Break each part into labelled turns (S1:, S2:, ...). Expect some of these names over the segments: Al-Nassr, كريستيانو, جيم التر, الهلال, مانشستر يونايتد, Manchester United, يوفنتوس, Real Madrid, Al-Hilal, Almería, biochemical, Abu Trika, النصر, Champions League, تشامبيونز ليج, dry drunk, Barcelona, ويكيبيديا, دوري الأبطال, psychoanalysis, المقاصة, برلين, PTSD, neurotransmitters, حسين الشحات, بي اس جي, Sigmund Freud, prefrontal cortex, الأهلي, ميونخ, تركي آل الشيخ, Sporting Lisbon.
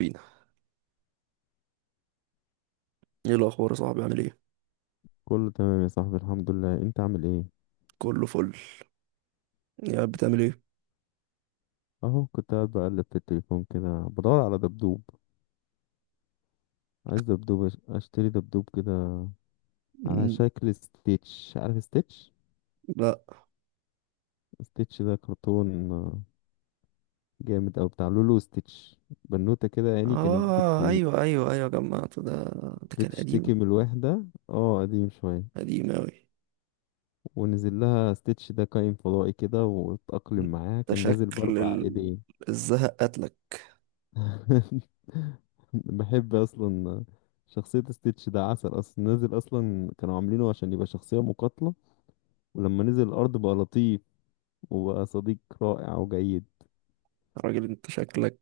S1: بينا، ايه الاخبار يا صاحبي؟ عامل ايه؟
S2: كله تمام يا صاحبي، الحمد لله. انت عامل ايه؟
S1: كله فل. يا بتعمل ايه؟
S2: اهو كنت قاعد بقلب في التليفون كده بدور على دبدوب. عايز دبدوب، اشتري دبدوب كده على
S1: مم،
S2: شكل ستيتش. عارف ستيتش؟
S1: لا.
S2: ستيتش ده كرتون، جامد. او بتاع لولو. ستيتش بنوتة كده، يعني كانت
S1: اه ايوه ايوه ايوه جمعت ده. ده كان
S2: بتشتكي
S1: قديم.
S2: من الوحدة. اه قديم شوية.
S1: قديم اوي.
S2: ونزل لها ستيتش ده كائن فضائي كده واتأقلم معاها.
S1: ده
S2: كان نازل
S1: شكل
S2: بأربع ايدين.
S1: الزهق قتلك.
S2: بحب اصلا شخصية ستيتش، ده عسل اصلا. نزل اصلا كانوا عاملينه عشان يبقى شخصية مقاتلة، ولما نزل الارض بقى لطيف وبقى صديق رائع وجيد.
S1: يا راجل انت شكلك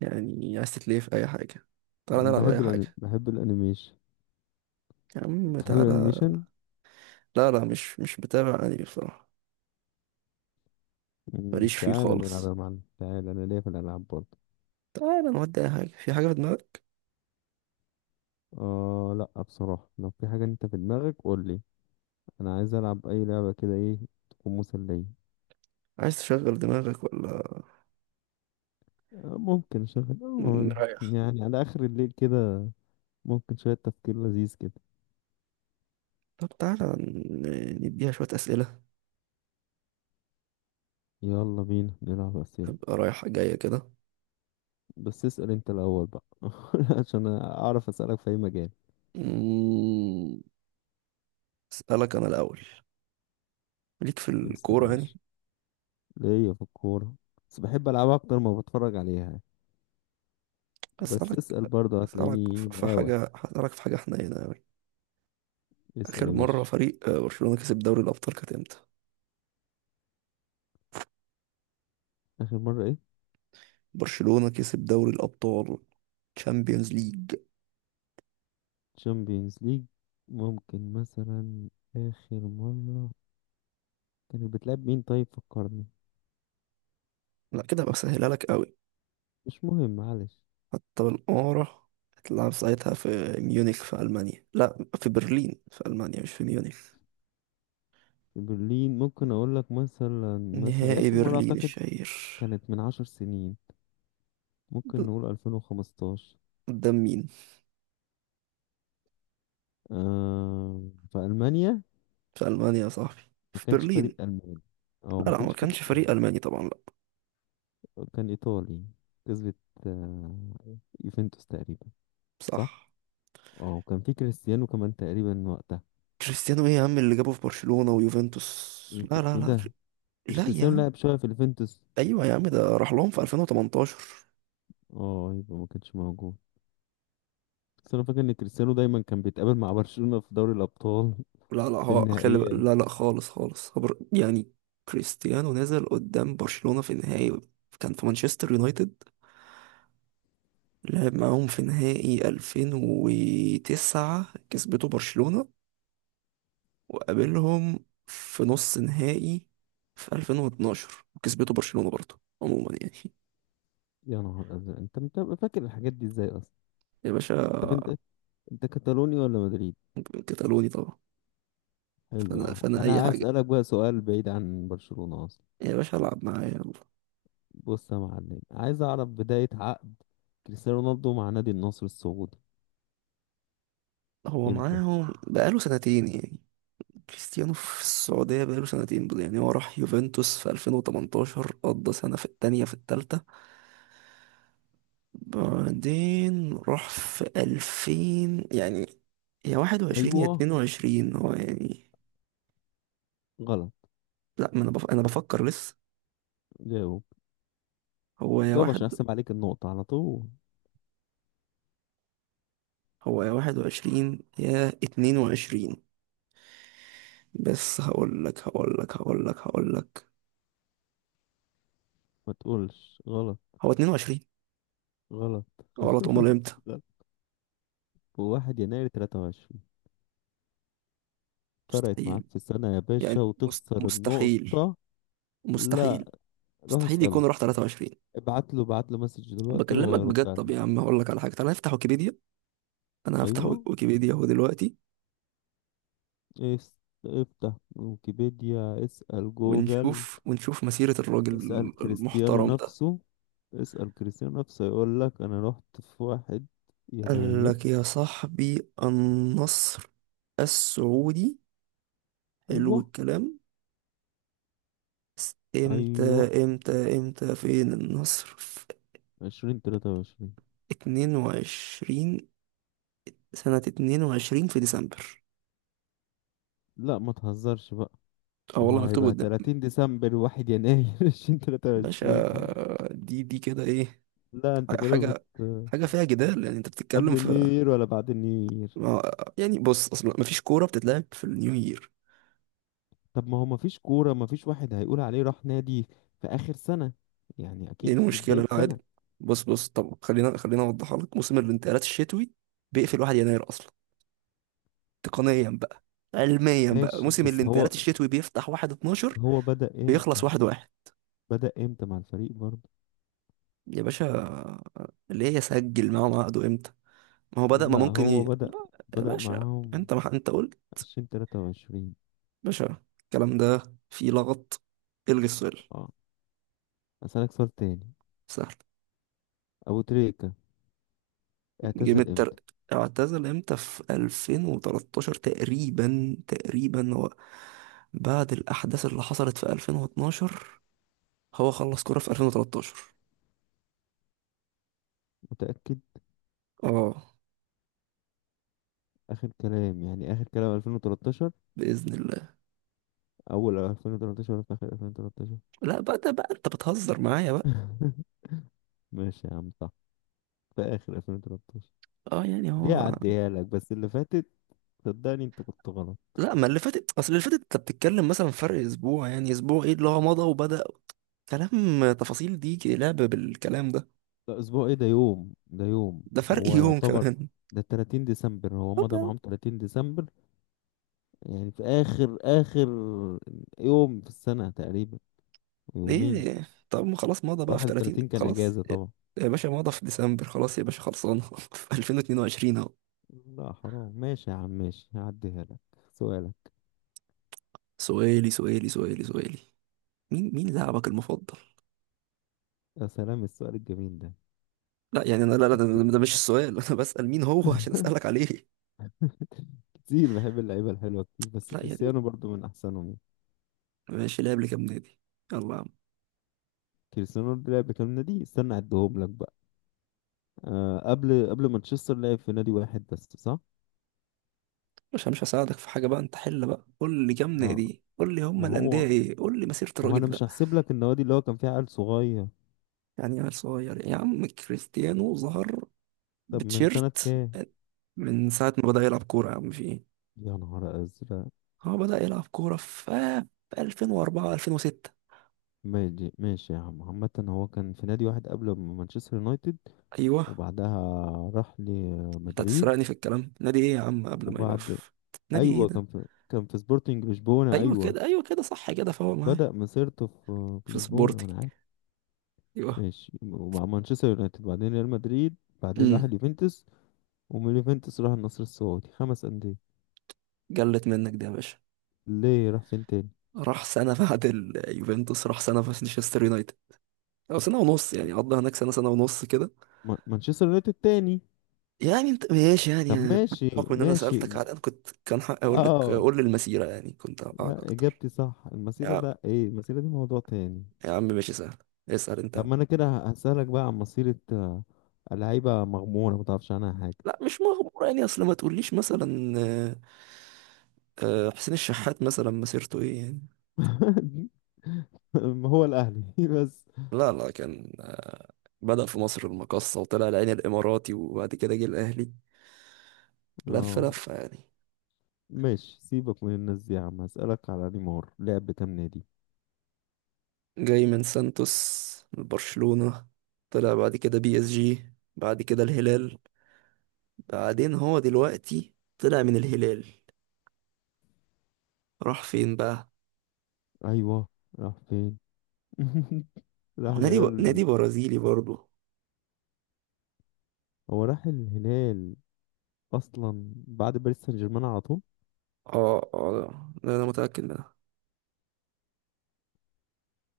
S1: يعني عايز تتلهي في اي حاجه. تعالى نلعب اي
S2: بحب الانمي،
S1: حاجه.
S2: بحب الانيميشن.
S1: يا عم
S2: بتحب
S1: تعالى.
S2: الانيميشن؟
S1: لا، لا، مش بتابع انمي بصراحه.
S2: مم،
S1: ماليش فيه
S2: تعال نلعب
S1: خالص.
S2: يا معلم. تعال، انا ليا في الالعاب برضه.
S1: تعالى نودي اي حاجه، في حاجه في دماغك؟
S2: اه لا، بصراحة لو في حاجة انت في دماغك قول لي. انا عايز العب اي لعبة كده، ايه تكون مسلية.
S1: عايز تشغل دماغك ولا
S2: ممكن اشغل،
S1: نريح؟
S2: يعني على اخر الليل كده، ممكن شوية تفكير لذيذ كده.
S1: طب تعالى نديها شوية أسئلة،
S2: يلا بينا نلعب أسئلة.
S1: تبقى رايحة جاية كده.
S2: بس اسأل أنت الأول بقى عشان أعرف أسألك في أي مجال.
S1: مم، أسألك أنا الأول، ليك في
S2: اسأل
S1: الكورة يعني؟
S2: ماشي. ليا في الكورة، بس بحب ألعبها أكتر ما بتفرج عليها. بس
S1: أسألك
S2: اسأل برضه
S1: أسألك
S2: هتلاقيني
S1: في
S2: مقاوح.
S1: حاجة، هسألك في حاجة حنينة أوي.
S2: اسأل
S1: آخر
S2: يا
S1: مرة
S2: باشا.
S1: فريق برشلونة كسب دوري الأبطال كانت إمتى؟
S2: آخر مرة إيه؟
S1: برشلونة كسب دوري الأبطال. تشامبيونز ليج.
S2: تشامبيونز ليج. ممكن مثلا. آخر مرة كانت بتلعب مين؟ طيب فكرني.
S1: لا كده هبقى بسهلها لك أوي.
S2: مش مهم، معلش.
S1: حتى بالقارة. هتلعب ساعتها في ميونخ، في ألمانيا، لا، في برلين، في ألمانيا، مش في ميونخ.
S2: في برلين، ممكن أقول لك مثلا. مثلا
S1: نهائي
S2: آخر مرة
S1: برلين
S2: أعتقد
S1: الشهير.
S2: كانت من عشر سنين.
S1: ب-
S2: ممكن نقول 2015.
S1: قدام مين؟
S2: آه، في ألمانيا.
S1: في ألمانيا يا صاحبي،
S2: ما
S1: في
S2: كانش فريق
S1: برلين.
S2: ألماني، أو
S1: لا،
S2: ما
S1: لا، ما
S2: كانش فريق
S1: كانش فريق
S2: ألماني.
S1: ألماني طبعا، لا.
S2: كان إيطالي، كسبت، آه، يوفنتوس تقريبا. صح؟
S1: صح.
S2: اه، وكان في كريستيانو كمان تقريبا وقتها.
S1: كريستيانو ايه يا عم اللي جابه في برشلونة ويوفنتوس؟
S2: ايه
S1: لا، لا،
S2: إيه ده. مش
S1: لا يا
S2: كريستيانو
S1: عم.
S2: لعب شوية في اليوفنتوس؟
S1: ايوه يا عم، ده راح لهم في 2018.
S2: اه، يبقى ما كانش موجود. بس انا فاكر ان كريستيانو دايما كان بيتقابل مع برشلونة في دوري الابطال،
S1: لا لا
S2: في
S1: هو أكل-
S2: النهائيات.
S1: لا، لا، خالص خالص خبر يعني. كريستيانو نزل قدام برشلونة في نهائي، كان في مانشستر يونايتد، لعب معاهم في نهائي 2009 كسبته برشلونة. وقابلهم في نص نهائي في 2012 وكسبته برشلونة برضه، عموما يعني.
S2: يا نهار ازرق، انت بتبقى فاكر الحاجات دي ازاي اصلا؟
S1: يا
S2: طب
S1: باشا.
S2: انت، انت كتالوني ولا مدريد؟
S1: كتالوني طبعا.
S2: حلو،
S1: فانا،
S2: اهو
S1: اي
S2: انا
S1: حاجة
S2: هسألك بقى سؤال بعيد عن برشلونة اصلا.
S1: يا باشا، العب معايا يلا.
S2: بص يا معلم، عايز اعرف بداية عقد كريستيانو رونالدو مع نادي النصر السعودي
S1: هو
S2: امتى.
S1: معاهم بقاله سنتين يعني. كريستيانو في السعودية بقاله سنتين، يعني هو راح يوفنتوس في 2018، قضى سنة، في التانية، في التالتة. بعدين راح في 2000 يعني، يا 21 يا
S2: ايوه،
S1: 22 هو يعني.
S2: غلط.
S1: لا، ما انا انا بفكر لسه.
S2: جاوب،
S1: هو يا
S2: جاوب عشان
S1: واحد
S2: احسب عليك النقطة على طول.
S1: هو يا واحد وعشرين يا اتنين وعشرين. بس هقول لك.
S2: ما تقولش غلط.
S1: هو اتنين وعشرين.
S2: غلط؟
S1: غلط؟ امال امتى؟
S2: غلط. واحد يناير 23. فرقت
S1: مستحيل
S2: معاك في السنة يا
S1: يعني.
S2: باشا وتخسر
S1: مستحيل،
S2: النقطة.
S1: مستحيل،
S2: لا، روح
S1: مستحيل
S2: اسأله.
S1: يكون راح 23.
S2: ابعت له، ابعت له مسج دلوقتي
S1: بكلمك
S2: وهيرد
S1: بجد.
S2: عليك.
S1: طب يا عم هقول لك على حاجه، تعالى نفتح ويكيبيديا. انا هفتح
S2: ايوه،
S1: ويكيبيديا اهو دلوقتي.
S2: اس- افتح ويكيبيديا، اسأل جوجل.
S1: ونشوف مسيره الراجل
S2: اسأل كريستيانو
S1: المحترم ده.
S2: نفسه. اسأل كريستيانو نفسه يقول لك انا رحت في واحد
S1: قال
S2: يناير.
S1: لك يا صاحبي، النصر السعودي. حلو
S2: ايوه،
S1: الكلام. امتى،
S2: ايوه،
S1: امتى، امتى؟ فين النصر؟ في
S2: عشرين تلاتة وعشرين.
S1: 22، سنة 22 في ديسمبر.
S2: لا ما تهزرش بقى.
S1: اه
S2: ما
S1: والله
S2: هو
S1: مكتوب
S2: هيبقى
S1: قدام.
S2: تلاتين ديسمبر واحد يناير، عشرين تلاتة
S1: باشا،
S2: وعشرين.
S1: دي كده ايه؟
S2: لا انت كده بت.
S1: حاجة حاجة فيها جدال يعني. انت بتتكلم
S2: قبل النيو
S1: في
S2: يير ولا بعد النيو يير؟
S1: ما- يعني بص، اصلا مفيش كورة بتتلعب في النيو يير.
S2: طب ما هو ما فيش كورة. ما فيش واحد هيقول عليه راح نادي في آخر سنة، يعني
S1: دي
S2: اكيد في
S1: المشكلة،
S2: بداية
S1: لا عادي.
S2: سنة.
S1: بص، بص، طب خلينا، خلينا اوضحها لك. موسم الانتقالات الشتوي بيقفل 1 يناير اصلا. تقنيا بقى، علميا بقى
S2: ماشي،
S1: موسم
S2: بس هو
S1: الانتقالات الشتوي بيفتح 1
S2: بس
S1: 12،
S2: هو بدأ امتى.
S1: بيخلص 1 1.
S2: بدأ امتى مع الفريق برضه.
S1: يا باشا، ليه يسجل معاهم عقده امتى؟ ما هو بدأ،
S2: لا،
S1: ما ممكن ي...
S2: هو بدأ،
S1: لا. يا
S2: بدأ
S1: باشا
S2: معاهم
S1: انت، ما انت قلت.
S2: عشرين تلاتة وعشرين.
S1: باشا، الكلام ده فيه لغط. الغي السؤال.
S2: اه، أسألك سؤال تاني.
S1: سهل.
S2: أبو تريكة
S1: جيم
S2: اعتزل
S1: التر،
S2: امتى؟
S1: اعتزل امتى؟ في 2013 تقريبا، تقريبا هو بعد الأحداث اللي حصلت في 2012، هو خلص كورة في 2013.
S2: متأكد؟
S1: اه،
S2: آخر كلام يعني، آخر كلام ألفين وتلاتاشر؟
S1: بإذن الله.
S2: أول ألفين وتلاتاشر ولا في آخر ألفين وتلاتاشر؟
S1: لا بقى، ده بقى انت بتهزر معايا بقى.
S2: ماشي يا عم، صح، في آخر ألفين وتلاتاشر.
S1: اه، يعني
S2: دي
S1: هو.
S2: هعديها لك، بس اللي فاتت صدقني أنت كنت غلط.
S1: لا، ما اللي فاتت، اصل اللي فاتت انت بتتكلم مثلا فرق اسبوع يعني. اسبوع ايه اللي هو مضى وبدأ؟ كلام تفاصيل دي، لعب بالكلام ده.
S2: ده أسبوع إيه؟ ده يوم، ده يوم.
S1: ده فرق
S2: هو
S1: يوم
S2: يعتبر
S1: كمان.
S2: ده 30 ديسمبر. هو
S1: طب
S2: مضى معاهم 30 ديسمبر، يعني في آخر آخر يوم في السنة تقريبا.
S1: يا
S2: يومين.
S1: ايه، طب ما خلاص مضى بقى في 30،
S2: 31 كان
S1: خلاص.
S2: اجازه طبعا.
S1: يا باشا مضى في ديسمبر، خلاص يا باشا، خلصانه في 2022 اهو.
S2: لا حرام، ماشي يا عم، ماشي هعديها لك. سؤالك.
S1: سؤالي، مين لاعبك المفضل؟
S2: يا سلام السؤال الجميل ده.
S1: لا يعني انا، لا، لا، ده مش السؤال. انا بسأل مين هو عشان اسألك عليه.
S2: كتير بحب اللعيبة الحلوة كتير، بس
S1: لا يعني،
S2: كريستيانو برضو من أحسنهم يعني.
S1: ماشي، لعب لكام نادي؟ يلا يا عم.
S2: كريستيانو برضو لعب كام نادي؟ استنى أعدهم لك بقى. آه، قبل مانشستر لعب في نادي واحد بس صح.
S1: مش هساعدك في حاجة بقى، انت حل بقى، قول لي كام
S2: ما
S1: نادي، قول لي هم
S2: ما
S1: الأندية
S2: هو
S1: ايه، قول لي مسيرة
S2: ما هو أنا
S1: الراجل
S2: مش
S1: ده.
S2: هحسب لك النوادي اللي هو كان فيها عيل صغير.
S1: يعني عيل صغير يا عم؟ كريستيانو ظهر
S2: طب من سنة
S1: بتشيرت
S2: كام؟
S1: من ساعة ما بدأ يلعب كورة يا عم. في ايه؟
S2: يا نهار أزرق.
S1: هو بدأ يلعب كورة في 2004 2006.
S2: ماشي ماشي يا عم، عامة هو كان في نادي واحد قبل مانشستر يونايتد
S1: ايوه.
S2: وبعدها راح
S1: انت
S2: لمدريد.
S1: هتسرقني في الكلام، نادي ايه يا عم قبل ما يبقى
S2: وبعد،
S1: في؟ نادي ايه
S2: ايوه،
S1: ده؟
S2: كان في سبورتنج لشبونه.
S1: ايوه
S2: ايوه
S1: كده، ايوه كده، صح كده، فهو معايا.
S2: بدأ مسيرته في
S1: في
S2: لشبونه،
S1: سبورتنج.
S2: وانا عارف.
S1: ايوه.
S2: ماشي، ومع مانشستر يونايتد بعدين ريال مدريد بعدين راح
S1: امم
S2: اليوفنتوس. ومن اليوفنتوس راح النصر السعودي. خمس أندية.
S1: جلت منك دي يا باشا.
S2: ليه، راح فين تاني؟
S1: راح سنة بعد اليوفنتوس، راح سنة في مانشستر يونايتد، او سنه ونص يعني، قضى هناك سنه ونص كده.
S2: مانشستر يونايتد تاني.
S1: يعني انت ماشي يعني
S2: طب ماشي،
S1: بحكم ان انا
S2: ماشي.
S1: سالتك على الان، كنت كان حق اقول لك
S2: اه
S1: قول لي المسيره، يعني كنت اوقعك
S2: لا،
S1: اكتر.
S2: اجابتي صح.
S1: يا
S2: المسيرة
S1: عم
S2: ده ايه؟ المسيرة دي موضوع تاني.
S1: يا عم ماشي، سهل. اسال انت يا
S2: طب ما
S1: عم.
S2: انا كده هسألك بقى عن مسيرة، لعيبة مغمورة ما تعرفش عنها حاجة.
S1: لا مش مغمور يعني، اصل ما تقوليش مثلا حسين الشحات مثلا مسيرته ايه يعني.
S2: هو الأهلي بس.
S1: لا، لا، كان بدأ في مصر المقاصة، وطلع العين الإماراتي، وبعد كده جه الأهلي. لف
S2: اه
S1: لفة يعني.
S2: ماشي، سيبك من الناس دي يا عم. هسألك على نيمار، لعب كام نادي؟
S1: جاي من سانتوس لبرشلونة، طلع بعد كده بي اس جي، بعد كده الهلال، بعدين هو دلوقتي طلع من الهلال، راح فين بقى؟
S2: ايوه، راح فين؟ راح
S1: هو نادي
S2: الهلال.
S1: نادي برازيلي برضو.
S2: هو راح الهلال اصلا بعد باريس سان جيرمان على طول.
S1: اه، اه، ده انا متأكد منها.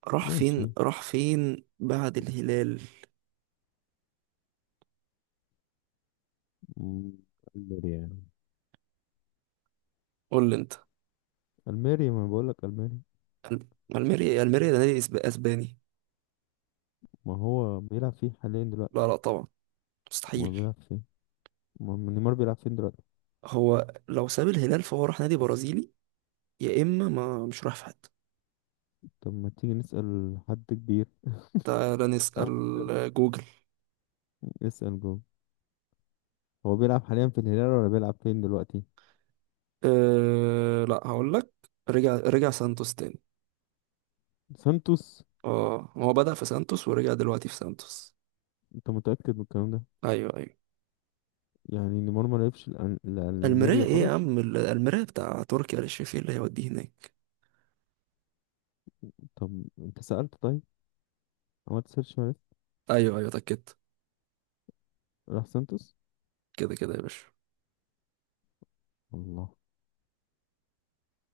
S1: راح فين،
S2: ماشي،
S1: راح فين بعد الهلال؟
S2: م، الميريا يعني.
S1: قول لي انت.
S2: الميريا، ما بقول لك الميريا.
S1: الم- الميريا، الميريا ده نادي اسباني.
S2: ما هو بيلعب فيه حاليا دلوقتي.
S1: لا، لا طبعا.
S2: ما هو
S1: مستحيل.
S2: بيلعب فيه. ما نيمار بيلعب فين دلوقتي؟
S1: هو لو ساب الهلال فهو راح نادي برازيلي، يا اما ما مش راح في حته.
S2: طب ما تيجي نسأل حد كبير.
S1: تعال نسأل جوجل.
S2: نسأل جوه. هو بيلعب حاليا في الهلال ولا بيلعب فين دلوقتي؟
S1: أه لا، هقول لك، رجع، رجع سانتوس تاني.
S2: سانتوس؟
S1: اه هو بدأ في سانتوس ورجع دلوقتي في سانتوس.
S2: انت متأكد من الكلام ده؟
S1: ايوه، ايوه.
S2: يعني نيمار ما لعبش
S1: المرايه
S2: الألميريا
S1: ايه يا
S2: خالص؟
S1: عم، المرايه بتاع تركي آل الشيخ، إيه اللي هيوديه هناك؟
S2: طب انت سألت طيب، عملت سيرش عرفت.
S1: ايوه، ايوه، اتاكدت.
S2: راح سانتوس.
S1: كده كده يا باشا.
S2: الله.